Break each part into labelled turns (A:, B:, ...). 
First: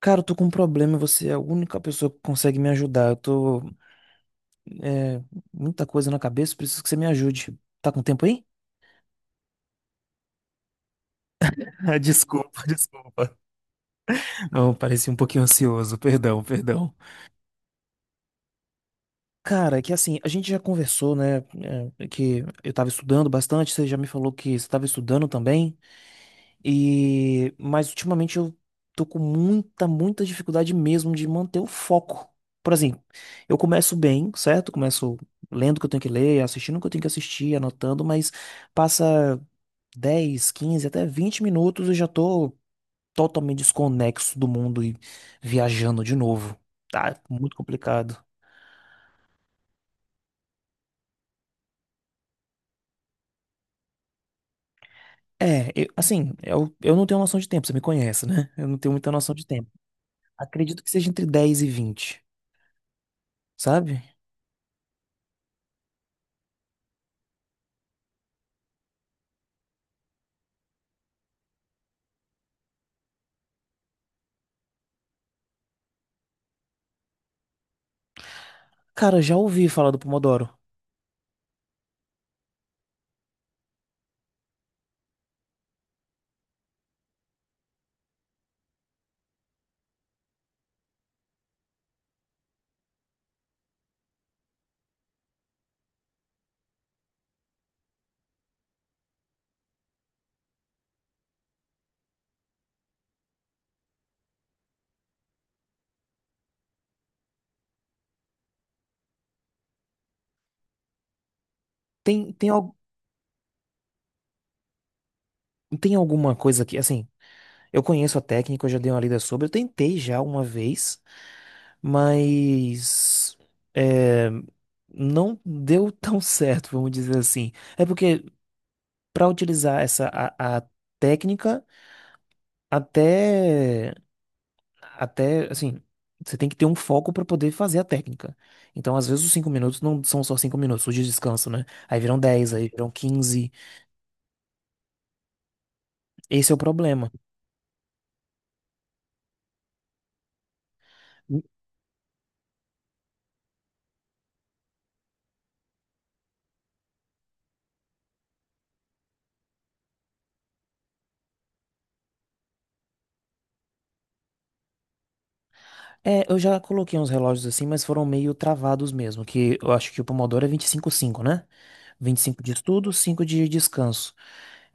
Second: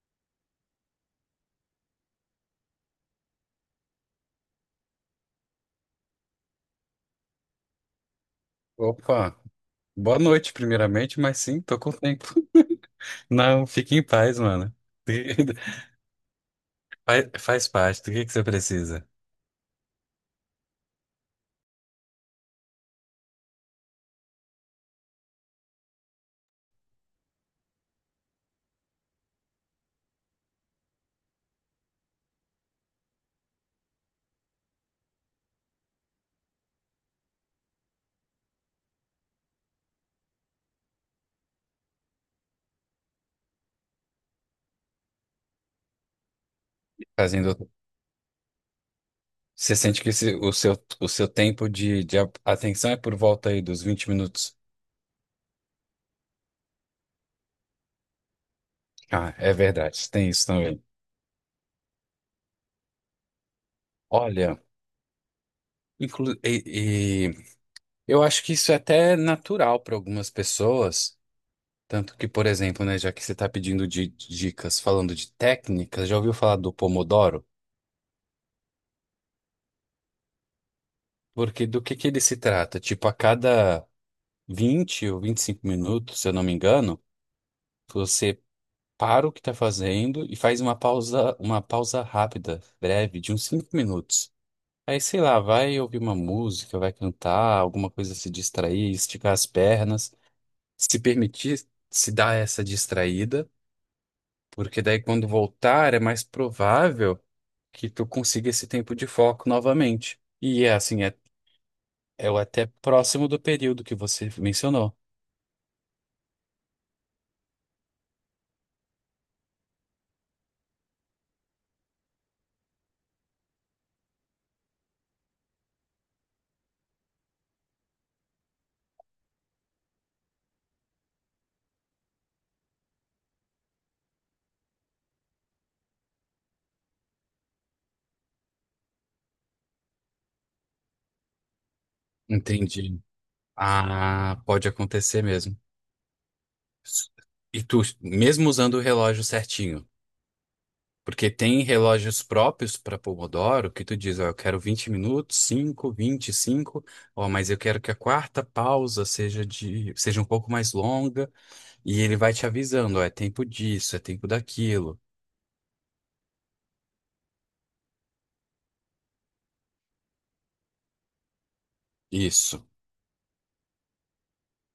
A: Cara, eu tô com um problema, e você é a única pessoa que consegue me ajudar. É, muita coisa na cabeça, preciso que você me ajude. Tá com tempo aí?
B: Opa, boa noite, primeiramente, mas sim, tô com
A: Ah,
B: tempo.
A: desculpa, desculpa.
B: Não, fique em paz, mano.
A: Não, pareci um pouquinho ansioso. Perdão, perdão.
B: Faz parte do que você precisa.
A: Cara, é que assim, a gente já conversou, né? É que eu tava estudando bastante, você já me falou que você tava estudando também. E mas ultimamente eu tô com muita, muita dificuldade mesmo de manter o foco. Por exemplo, eu começo bem, certo? Começo lendo o que eu tenho que ler, assistindo o que eu tenho que assistir, anotando, mas passa 10, 15, até 20 minutos eu já tô totalmente desconexo do mundo e viajando de novo. Tá muito
B: Fazendo,
A: complicado.
B: Você sente que o seu tempo de atenção é por volta aí dos 20 minutos.
A: É, assim, eu não tenho noção de tempo, você me conhece, né? Eu não tenho muita noção
B: Ah,
A: de
B: é
A: tempo.
B: verdade, tem isso também.
A: Acredito que seja entre 10 e 20, sabe?
B: Olha, e eu acho que isso é até natural para algumas pessoas. Tanto que, por exemplo, né, já que você está pedindo dicas falando de técnicas, já ouviu falar do Pomodoro?
A: Cara, já ouvi falar do Pomodoro.
B: Porque do que ele se trata? Tipo, a cada 20 ou 25 minutos, se eu não me engano, você para o que está fazendo e faz uma pausa rápida, breve, de uns 5 minutos. Aí, sei lá, vai ouvir uma música, vai cantar, alguma coisa se distrair, esticar as pernas, se permitir se dar essa distraída, porque daí quando voltar é mais provável que tu consiga esse tempo de foco novamente. E é assim, é
A: Tem, tem,
B: até
A: al-
B: próximo do período que você mencionou.
A: tem alguma coisa que, assim, eu conheço a técnica, eu já dei uma lida sobre, eu tentei já uma vez, mas é, não deu tão certo, vamos dizer assim. É porque para utilizar essa a técnica, até, até, assim, você tem que ter um foco para poder fazer a técnica. Então, às vezes, os 5 minutos não são só 5 minutos, os de descanso, né? Aí viram 10, aí viram
B: Entendi.
A: 15.
B: Ah, pode acontecer mesmo.
A: Esse é o problema.
B: E tu, mesmo usando o relógio certinho, porque tem relógios próprios para Pomodoro que tu diz, ó, eu quero 20 minutos, cinco, ó, mas eu quero que a quarta pausa seja um pouco mais longa, e ele vai te avisando, ó, é tempo disso, é tempo daquilo.
A: É, eu já coloquei uns relógios assim, mas foram meio travados mesmo, que eu acho que o Pomodoro é 25 5, né? 25 de
B: Isso.
A: estudo, 5 de descanso.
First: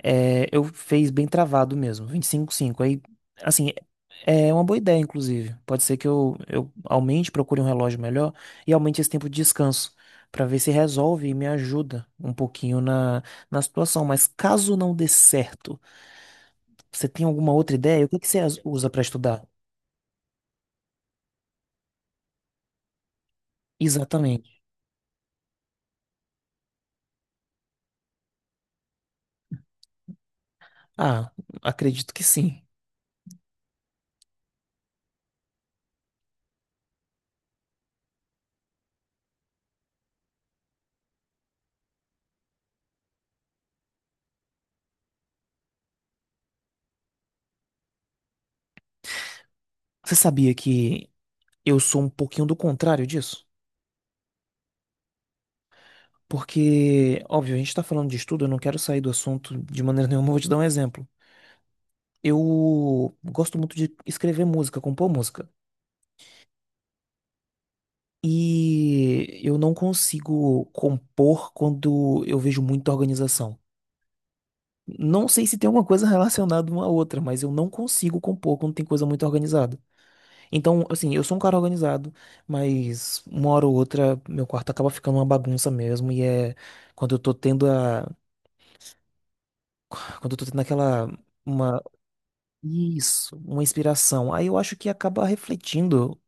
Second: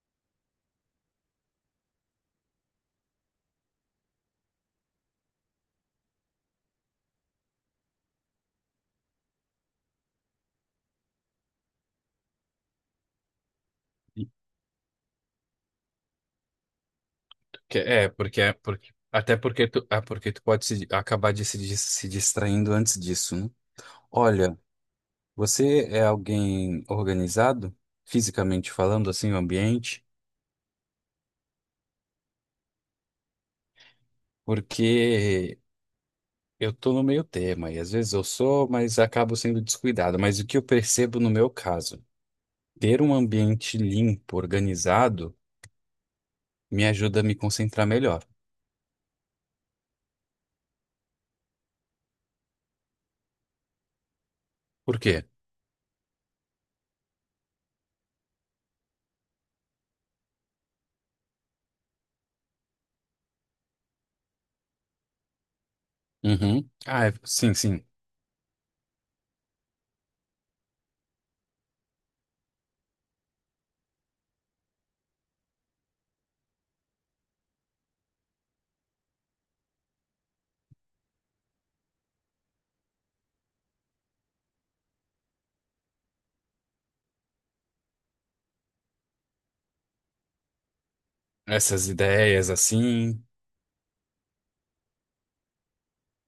A: É, eu fiz bem travado mesmo, 25 5. Aí, assim, é uma boa ideia, inclusive. Pode ser que eu aumente, procure um relógio melhor e aumente esse tempo de descanso, pra ver se resolve e me ajuda um pouquinho na situação. Mas caso não dê certo, você tem alguma outra ideia? O
B: É,
A: que que você
B: porque
A: usa pra
B: até
A: estudar?
B: porque tu, é porque tu pode acabar de se, dis- se distraindo antes disso, né? Olha,
A: Exatamente.
B: você é alguém organizado, fisicamente falando, assim, o ambiente?
A: Ah, acredito que sim.
B: Porque eu tô no meio tema e às vezes eu sou, mas acabo sendo descuidado. Mas o que eu percebo no meu caso, ter um ambiente limpo, organizado, me ajuda a me concentrar melhor.
A: Você sabia que eu sou um pouquinho do contrário disso?
B: Por quê?
A: Porque, óbvio, a gente tá falando de estudo, eu não quero sair do assunto de maneira nenhuma, eu vou te dar um exemplo. Eu gosto muito de escrever música, compor música.
B: Uhum. Ah, sim, sim.
A: E eu não consigo compor quando eu vejo muita organização. Não sei se tem alguma coisa relacionada uma à outra, mas eu não consigo compor quando tem coisa muito organizada. Então, assim, eu sou um cara organizado, mas uma hora ou outra meu quarto acaba ficando uma bagunça mesmo e é quando eu tô tendo a quando eu tô tendo aquela uma
B: Essas ideias assim.
A: isso, uma inspiração. Aí eu acho que acaba refletindo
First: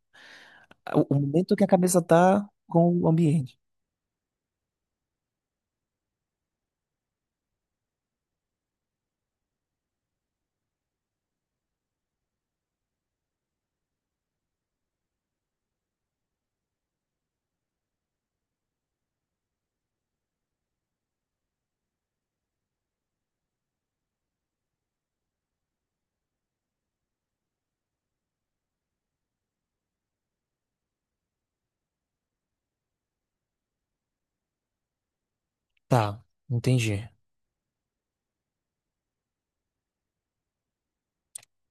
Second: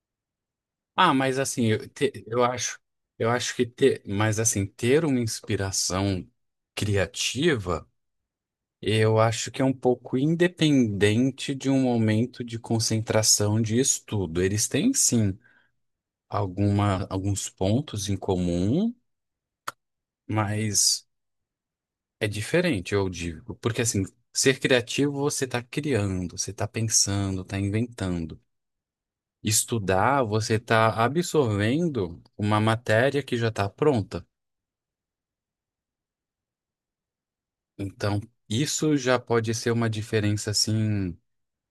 A: o,
B: Ah,
A: o
B: mas
A: momento que a
B: assim,
A: cabeça tá com o
B: eu acho
A: ambiente.
B: que ter, mas assim, ter uma inspiração criativa. Eu acho que é um pouco independente de um momento de concentração de estudo. Eles têm, sim, alguns pontos em comum, mas é diferente, eu digo. Porque, assim, ser criativo, você está criando, você está pensando, está inventando. Estudar, você está absorvendo uma matéria que já está pronta.
A: Tá, entendi.
B: Então, isso já pode ser uma diferença, assim,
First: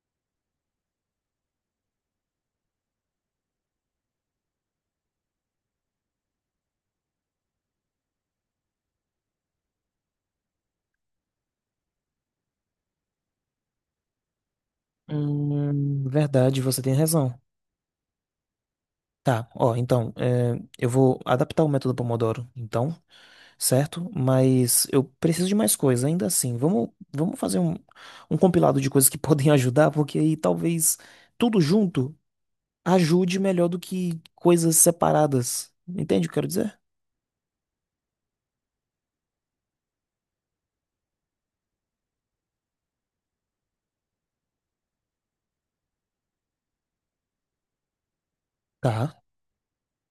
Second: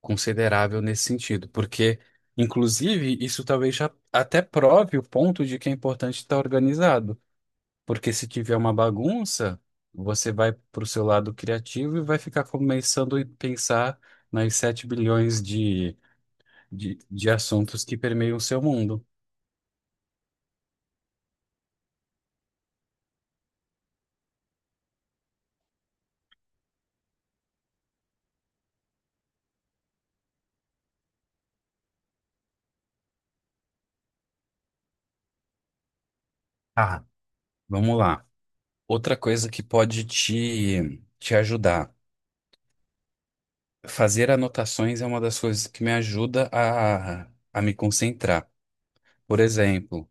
B: considerável nesse sentido, porque, inclusive, isso talvez já até prove o ponto de que é importante estar organizado, porque se tiver uma bagunça, você vai para o seu lado criativo e vai ficar começando a pensar nas 7 bilhões de,
A: Verdade, você tem
B: de
A: razão.
B: assuntos que permeiam o seu mundo.
A: Tá, ó, então, eu vou adaptar o método Pomodoro, então, certo? Mas eu preciso de mais coisa, ainda assim. Vamos fazer um compilado de coisas que podem ajudar, porque aí talvez tudo junto ajude melhor do que coisas separadas. Entende o que eu quero dizer?
B: Ah, vamos lá. Outra coisa que pode te ajudar. Fazer anotações é uma das coisas que me ajuda a me concentrar.
A: Tá.
B: Por exemplo,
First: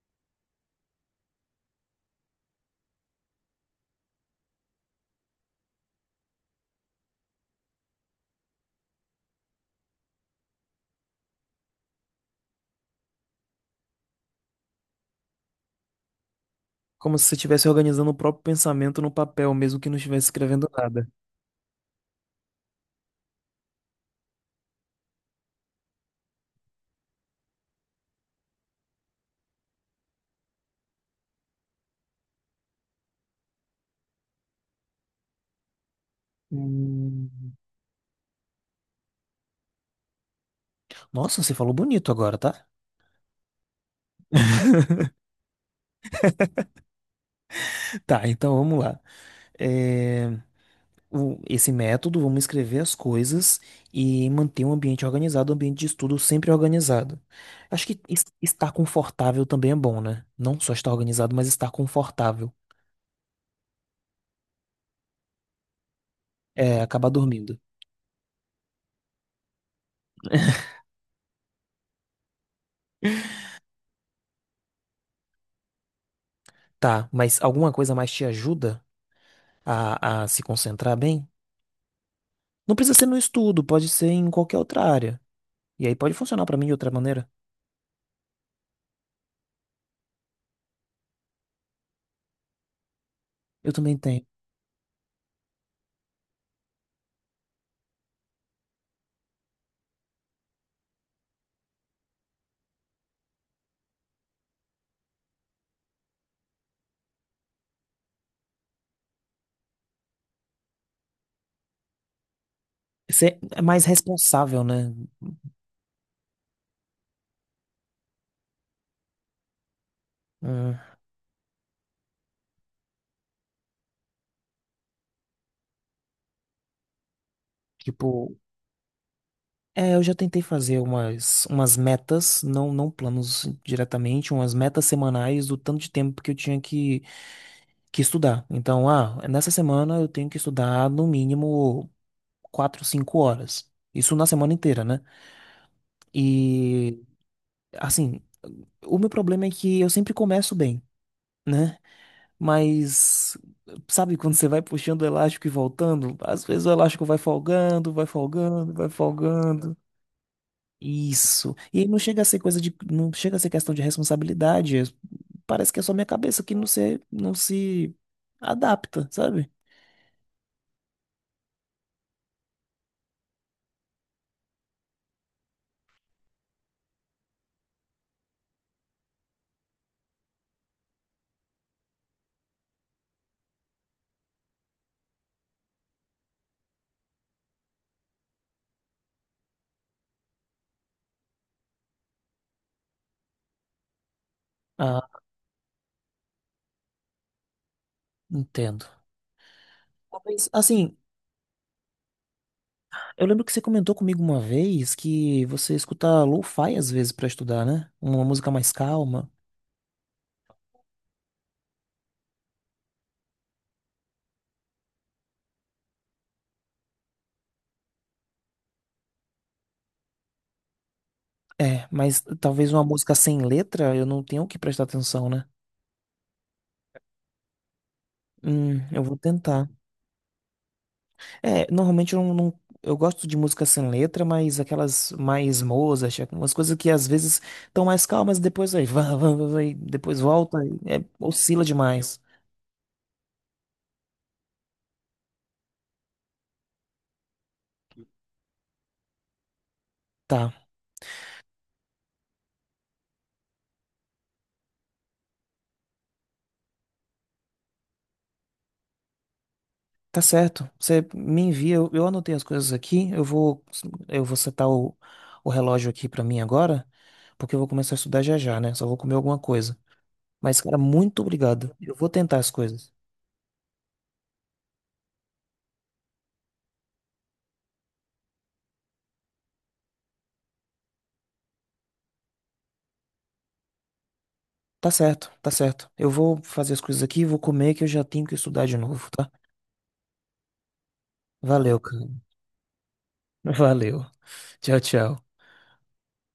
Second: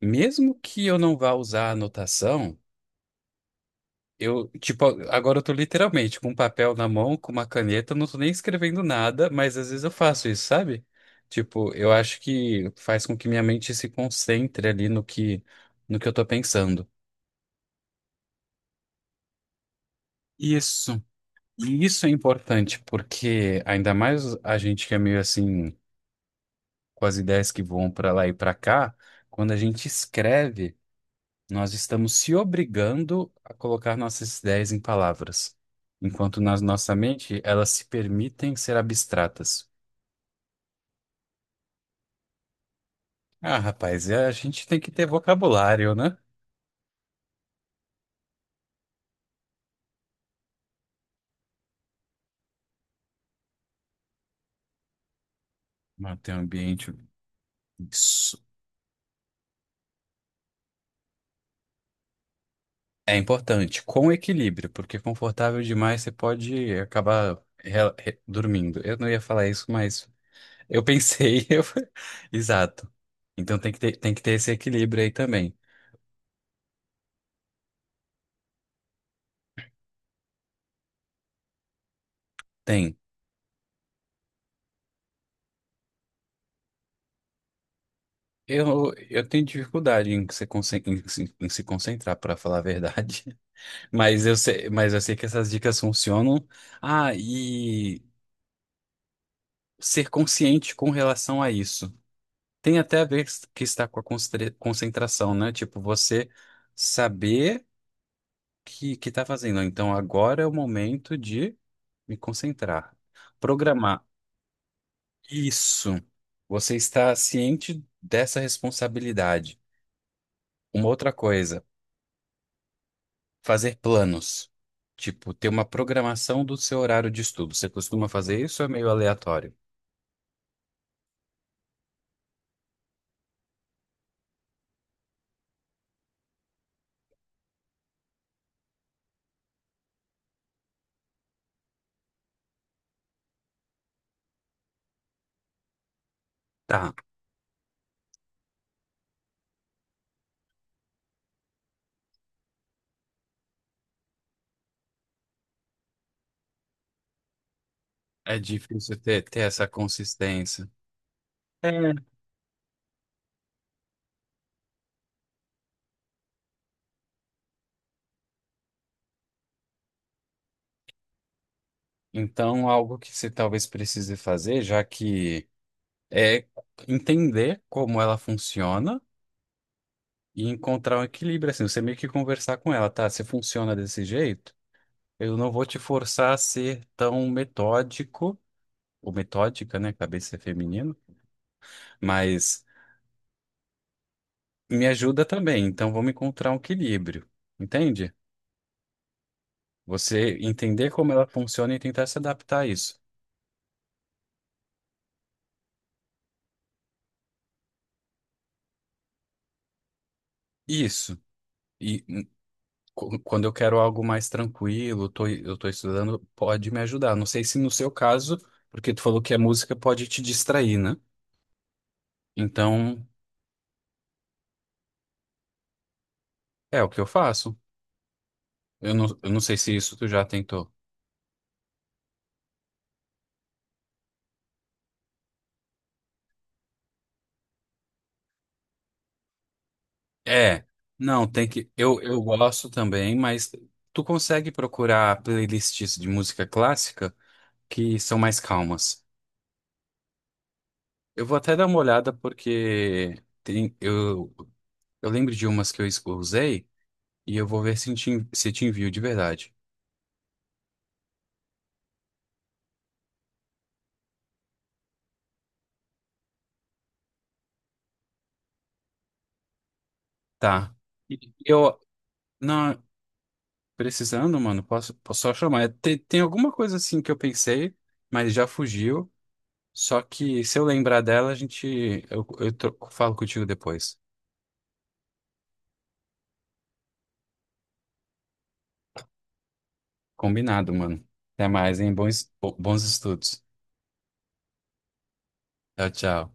B: mesmo que eu não vá usar a anotação, eu, tipo, agora eu tô literalmente com um papel na mão, com uma caneta, eu não tô nem escrevendo nada, mas às vezes eu faço isso, sabe? Tipo, eu acho que faz com que minha mente se concentre ali no que, no que eu tô pensando.
A: Como se você estivesse organizando o próprio pensamento no papel, mesmo que não estivesse escrevendo
B: Isso.
A: nada.
B: E isso é importante, porque ainda mais a gente que é meio assim, com as ideias que vão pra lá e pra cá, quando a gente escreve. Nós estamos se obrigando a colocar nossas ideias em palavras, enquanto na nossa
A: Hum.
B: mente elas se permitem ser abstratas.
A: Nossa, você falou bonito agora, tá?
B: Ah, rapaz, a gente tem que ter vocabulário, né?
A: Tá, então vamos lá. Esse método, vamos escrever as coisas e manter um ambiente organizado, um ambiente de estudo
B: Manter o
A: sempre
B: ambiente.
A: organizado. Acho que
B: Isso
A: estar confortável também é bom, né? Não só estar organizado, mas estar confortável.
B: é importante, com equilíbrio, porque confortável demais você pode
A: É, acabar
B: acabar
A: dormindo.
B: dormindo. Eu não ia falar isso, mas eu pensei. Exato. Então tem que ter esse equilíbrio aí também.
A: Tá, mas alguma coisa mais te ajuda a se concentrar bem? Não precisa
B: Tem.
A: ser no estudo, pode ser em qualquer outra área. E aí pode funcionar pra mim de outra maneira.
B: Eu tenho dificuldade em se, conce- em se concentrar, para falar a verdade.
A: Eu também tenho.
B: Mas eu sei que essas dicas funcionam. Ah, e ser consciente com relação a isso. Tem até a ver que está com a concentração, né? Tipo, você saber que está fazendo. Então, agora é o momento de me concentrar.
A: Você é mais
B: Programar.
A: responsável, né?
B: Isso. Você está ciente dessa responsabilidade.
A: Hum,
B: Uma outra coisa. Fazer planos. Tipo, ter uma programação do seu horário de estudo. Você costuma
A: tipo.
B: fazer isso ou é meio aleatório?
A: É, eu já tentei fazer umas metas, não, não planos diretamente, umas metas semanais do tanto de tempo que eu tinha que estudar. Então, nessa semana eu tenho que estudar no mínimo 4 5 horas. Isso na semana inteira, né?
B: Tá.
A: E, assim, o meu problema é que eu sempre começo bem, né? Mas, sabe, quando você vai puxando o elástico e voltando, às vezes o elástico vai folgando, vai
B: É
A: folgando, vai
B: difícil ter, ter essa
A: folgando.
B: consistência.
A: Isso.
B: É.
A: E aí não chega a ser coisa de, não chega a ser questão de responsabilidade. Parece que é só minha cabeça que não se adapta, sabe?
B: Então, algo que você talvez precise fazer, já que é entender como ela funciona e encontrar um equilíbrio, assim, você meio que conversar com ela, tá? Se funciona desse jeito, eu não vou te forçar a ser tão metódico, ou metódica, né? Cabeça é feminino, mas me
A: Ah,
B: ajuda também, então vamos encontrar um equilíbrio, entende?
A: entendo.
B: Você
A: Mas,
B: entender
A: assim,
B: como ela funciona e tentar se adaptar a isso.
A: eu lembro que você comentou comigo uma vez que você escuta lo-fi às vezes pra estudar, né? Uma música mais calma.
B: Isso. E quando eu quero algo mais tranquilo, eu tô estudando, pode me ajudar. Não sei se no seu caso, porque tu falou que a música pode te distrair, né?
A: É, mas talvez uma
B: Então,
A: música sem letra eu não tenha o que prestar atenção, né?
B: é o que eu faço. Eu
A: Eu
B: não,
A: vou
B: eu não sei
A: tentar.
B: se isso tu já tentou.
A: É, normalmente eu não, não- eu gosto de música sem letra, mas aquelas mais Mozart, umas coisas que às vezes estão mais calmas, depois aí, vá, vá, vá, vai, depois volta,
B: É,
A: e
B: não, tem
A: oscila
B: que. Eu,
A: demais.
B: eu gosto também, mas tu consegue procurar playlists de música clássica que são mais calmas.
A: Tá,
B: Eu vou até dar uma olhada porque tem, eu, eu lembro de umas que eu usei, e eu vou ver se te envio de verdade.
A: tá certo. Você me envia, eu anotei as coisas aqui, eu vou setar o relógio aqui pra mim agora, porque eu vou começar a estudar já já, né? Só vou comer alguma coisa. Mas,
B: Tá.
A: cara,
B: E
A: muito obrigado.
B: Eu,
A: Eu vou tentar as
B: não,
A: coisas.
B: precisando, mano, posso só chamar. Tem alguma coisa assim que eu pensei, mas já fugiu. Só que se eu lembrar dela, eu falo contigo depois.
A: Tá certo, tá certo. Eu vou fazer as coisas aqui, vou comer, que eu já tenho que estudar de novo, tá?
B: Combinado, mano. Até
A: Valeu,
B: mais, hein?
A: cara.
B: Bons estudos.
A: Valeu. Tchau, tchau.
B: Tchau, tchau.